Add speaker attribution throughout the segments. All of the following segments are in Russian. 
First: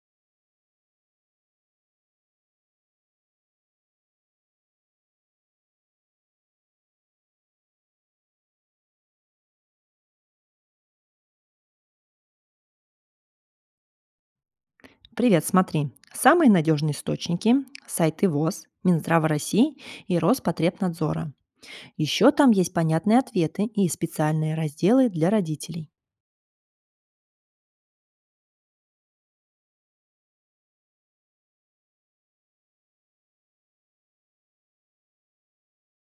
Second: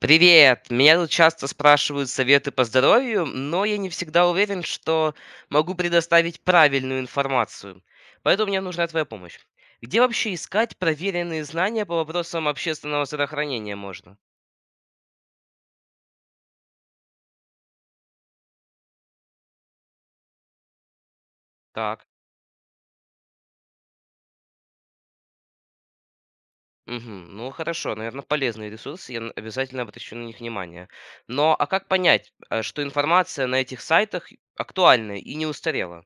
Speaker 1: Привет! Меня тут часто спрашивают советы по здоровью, но я не всегда уверен, что могу предоставить правильную информацию. Поэтому мне нужна твоя помощь. Где вообще искать проверенные знания по вопросам общественного здравоохранения можно?
Speaker 2: Привет, смотри. Самые надежные источники– сайты ВОЗ, Минздрава России и Роспотребнадзора.
Speaker 1: Так.
Speaker 2: Еще там есть понятные ответы и специальные разделы для родителей.
Speaker 1: Мгм. Ну хорошо, наверное, полезные ресурсы, обязательно обращу на них внимание. Но а как понять, что информация на этих сайтах актуальна и не устарела?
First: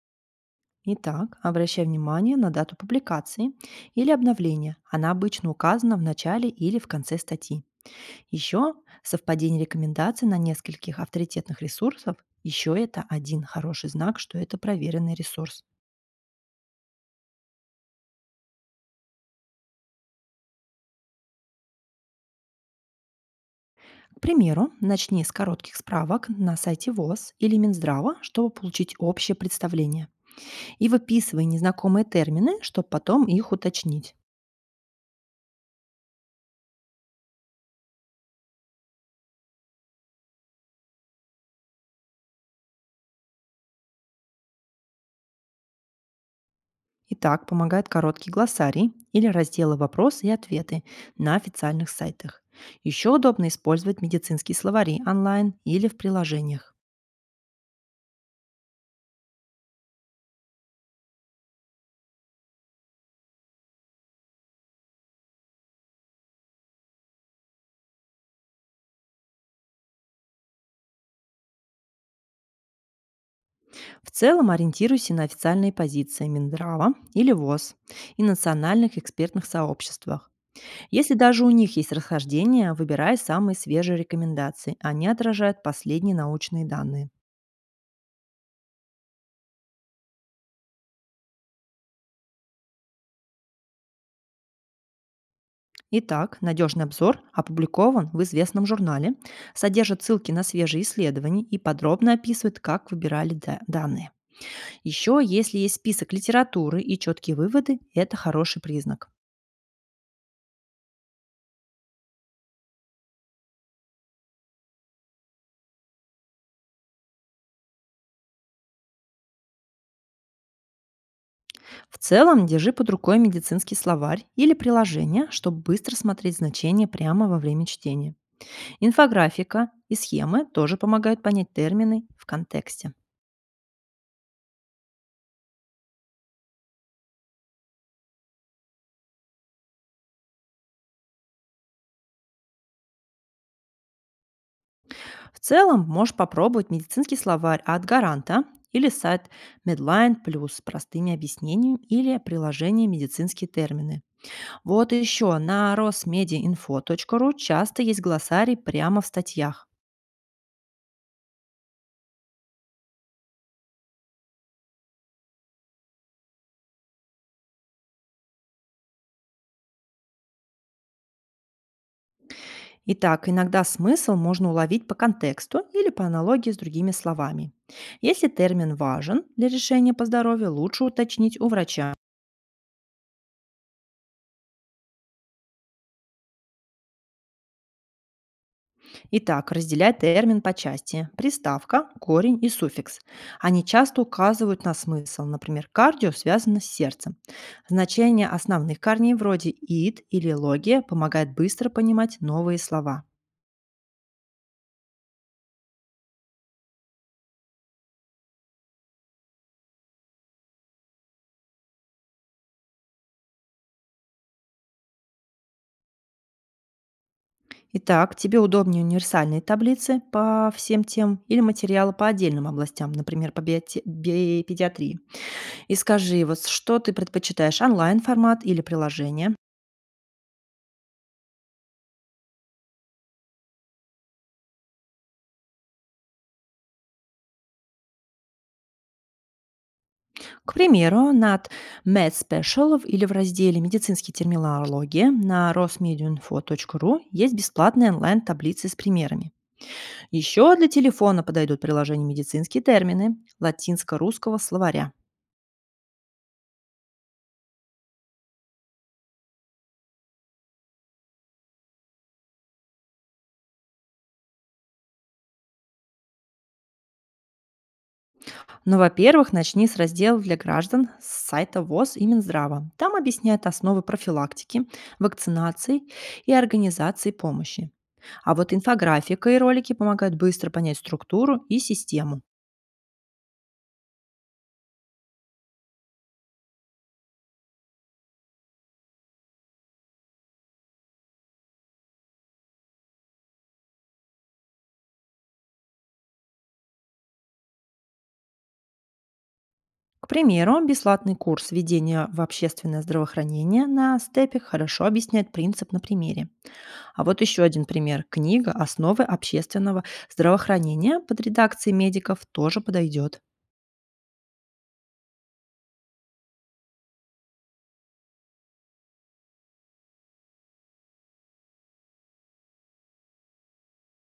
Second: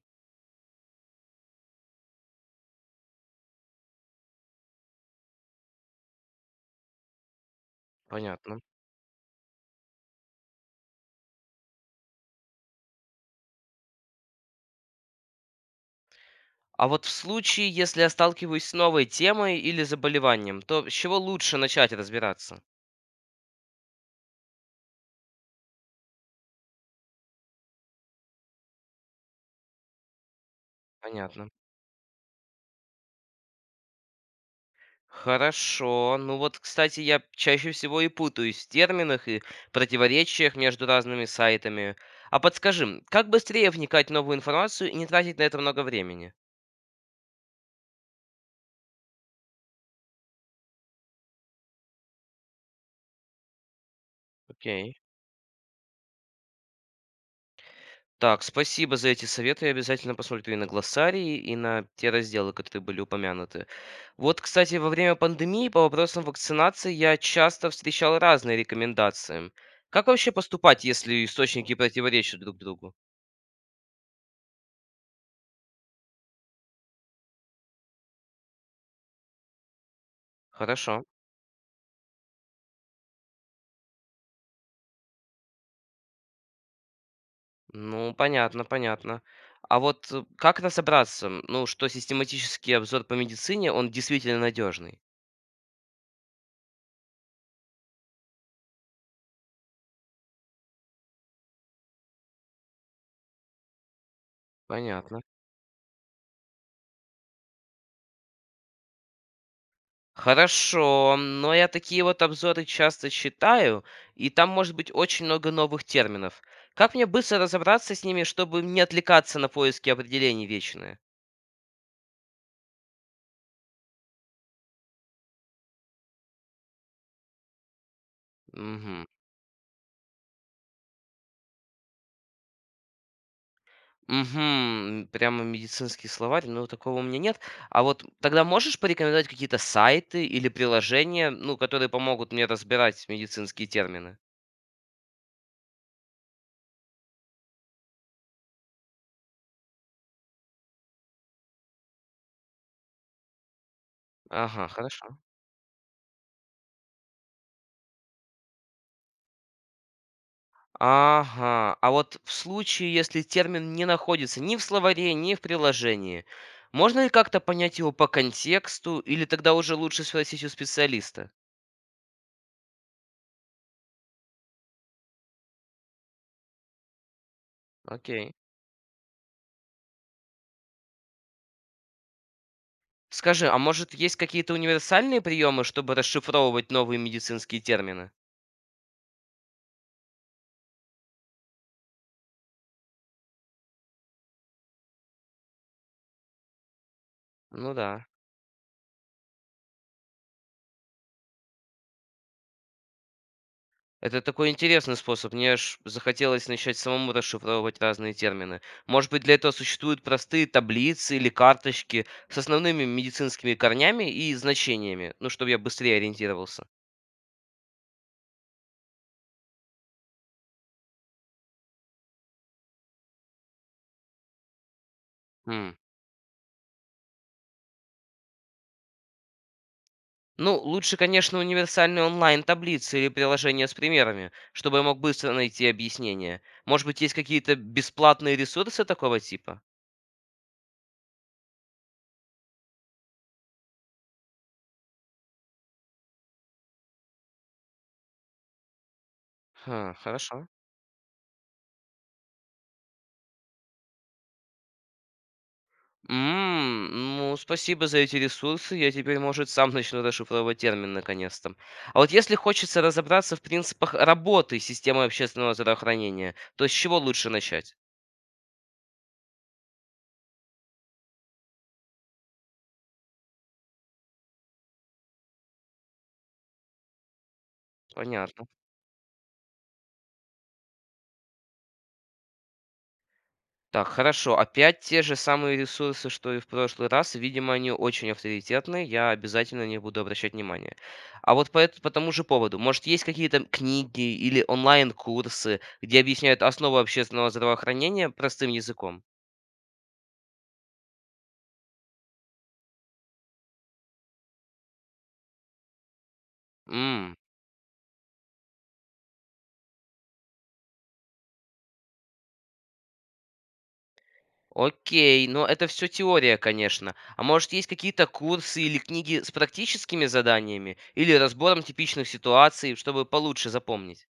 Speaker 2: Итак, обращай внимание на дату публикации или обновления. Она обычно указана в начале или в конце статьи.
Speaker 1: Понятно.
Speaker 2: Еще совпадение рекомендаций на нескольких авторитетных ресурсов. Еще это один хороший знак, что это проверенный ресурс.
Speaker 1: А вот в случае, если я сталкиваюсь с новой темой или заболеванием, то с чего лучше начать разбираться?
Speaker 2: К примеру, начни с коротких справок на сайте ВОЗ или Минздрава, чтобы получить общее представление. И выписывай
Speaker 1: Понятно.
Speaker 2: незнакомые термины, чтобы потом их уточнить.
Speaker 1: Хорошо. Ну вот, кстати, я чаще всего и путаюсь в терминах и противоречиях между разными сайтами. А подскажи, как быстрее вникать в новую информацию и не тратить на это много времени?
Speaker 2: И так помогает короткий глоссарий или разделы «Вопросы и ответы» на официальных сайтах. Еще удобно использовать медицинские
Speaker 1: Окей.
Speaker 2: словари онлайн или в приложениях.
Speaker 1: Так, спасибо за эти советы. Я обязательно посмотрю и на глоссарии, и на те разделы, которые были упомянуты. Вот, кстати, во время пандемии по вопросам вакцинации я часто встречал разные рекомендации. Как вообще поступать, если источники противоречат друг другу?
Speaker 2: В целом ориентируйся на официальные позиции Минздрава или ВОЗ и национальных экспертных сообществах.
Speaker 1: Хорошо.
Speaker 2: Если даже у них есть расхождения, выбирай самые свежие рекомендации. Они отражают последние научные данные.
Speaker 1: Ну, понятно, понятно. А вот как разобраться, ну, что систематический обзор по медицине, он действительно надежный?
Speaker 2: Итак, надежный обзор опубликован в известном журнале, содержит ссылки на свежие исследования и подробно описывает, как выбирали данные.
Speaker 1: Понятно.
Speaker 2: Еще, если есть список литературы и четкие выводы, это хороший признак.
Speaker 1: Хорошо, но я такие вот обзоры часто читаю, и там может быть очень много новых терминов. Как мне быстро разобраться с ними, чтобы не отвлекаться на поиски определений вечные?
Speaker 2: В целом, держи под рукой медицинский словарь или приложение, чтобы быстро смотреть значения прямо во время чтения.
Speaker 1: Угу.
Speaker 2: Инфографика и схемы тоже помогают понять термины в контексте.
Speaker 1: Мгм. Прямо медицинский словарь, ну, такого у меня нет. А вот тогда можешь порекомендовать какие-то сайты или приложения, ну, которые помогут мне разбирать медицинские термины?
Speaker 2: В целом, можешь попробовать медицинский словарь от Гаранта или сайт Medline Plus с простыми объяснениями или приложение «Медицинские термины».
Speaker 1: Ага,
Speaker 2: Вот
Speaker 1: хорошо.
Speaker 2: еще на rosmediainfo.ru часто есть глоссарий прямо в статьях.
Speaker 1: Ага. А вот в случае, если термин не находится ни в словаре, ни в приложении, можно ли как-то понять его по контексту, или тогда уже лучше спросить у специалиста?
Speaker 2: Итак, иногда смысл можно уловить по контексту или по аналогии с другими словами. Если
Speaker 1: Окей.
Speaker 2: термин важен для решения по здоровью, лучше уточнить у врача.
Speaker 1: Скажи, а может есть какие-то универсальные приемы, чтобы расшифровывать новые медицинские термины?
Speaker 2: Итак, разделяй термин по части. Приставка, корень и суффикс. Они часто указывают на смысл. Например, кардио связано с сердцем.
Speaker 1: Ну да.
Speaker 2: Значение основных корней вроде «ид» или «логия» помогает быстро понимать новые слова.
Speaker 1: Это такой интересный способ. Мне аж захотелось начать самому расшифровывать разные термины. Может быть, для этого существуют простые таблицы или карточки с основными медицинскими корнями и значениями, ну, чтобы я быстрее ориентировался.
Speaker 2: Итак, тебе удобнее универсальные таблицы по всем тем или материалы по отдельным областям, например, по педиатрии. И
Speaker 1: М.
Speaker 2: скажи, вот что ты предпочитаешь, онлайн-формат или приложение?
Speaker 1: Ну, лучше, конечно, универсальные онлайн-таблицы или приложения с примерами, чтобы я мог быстро найти объяснение. Может быть, есть какие-то бесплатные ресурсы такого типа?
Speaker 2: К примеру, над Med Special или в разделе «Медицинские терминологии» на rosmediainfo.ru есть бесплатные онлайн-таблицы с примерами.
Speaker 1: Ха, хорошо.
Speaker 2: Еще для телефона подойдут приложения «Медицинские термины» латинско-русского словаря.
Speaker 1: Ну, спасибо за эти ресурсы. Я теперь, может, сам начну расшифровывать термин наконец-то. А вот если хочется разобраться в принципах работы системы общественного здравоохранения, то с чего лучше начать?
Speaker 2: Но, во-первых, начни с раздела для граждан с сайта ВОЗ и Минздрава. Там объясняют основы профилактики, вакцинации и организации помощи. А
Speaker 1: Понятно.
Speaker 2: вот инфографика и ролики помогают быстро понять структуру и систему.
Speaker 1: Так, хорошо. Опять те же самые ресурсы, что и в прошлый раз. Видимо, они очень авторитетные. Я обязательно на них буду обращать внимание. А вот по тому же поводу, может, есть какие-то книги или онлайн-курсы, где объясняют основы общественного здравоохранения простым языком?
Speaker 2: К примеру, бесплатный курс введения в общественное здравоохранение на степе хорошо объясняет принцип на примере. А
Speaker 1: М.
Speaker 2: вот еще один пример. Книга «Основы общественного здравоохранения» под редакцией медиков тоже подойдет.
Speaker 1: Окей, но это все теория, конечно. А может, есть какие-то курсы или книги с практическими заданиями или разбором типичных ситуаций, чтобы получше запомнить?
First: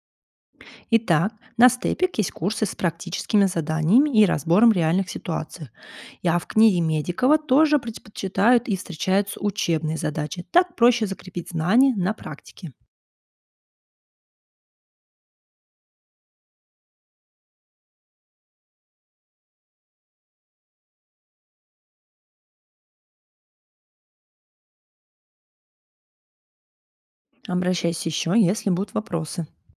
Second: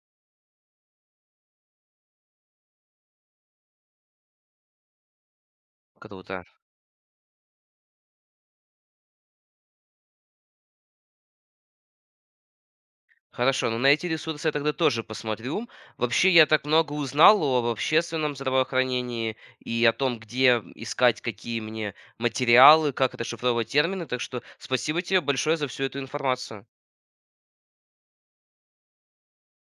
Speaker 2: Итак, на степик есть курсы с практическими заданиями и разбором реальных ситуаций. И, а
Speaker 1: Круто.
Speaker 2: в книге Медикова тоже предпочитают и встречаются учебные задачи. Так проще закрепить знания на практике.
Speaker 1: Хорошо, ну на эти ресурсы я тогда тоже посмотрю. Вообще, я так много узнал об общественном здравоохранении и о том, где искать какие мне материалы, как расшифровывать термины, так что спасибо тебе большое за всю эту информацию.
Speaker 2: Обращайся еще, если будут вопросы.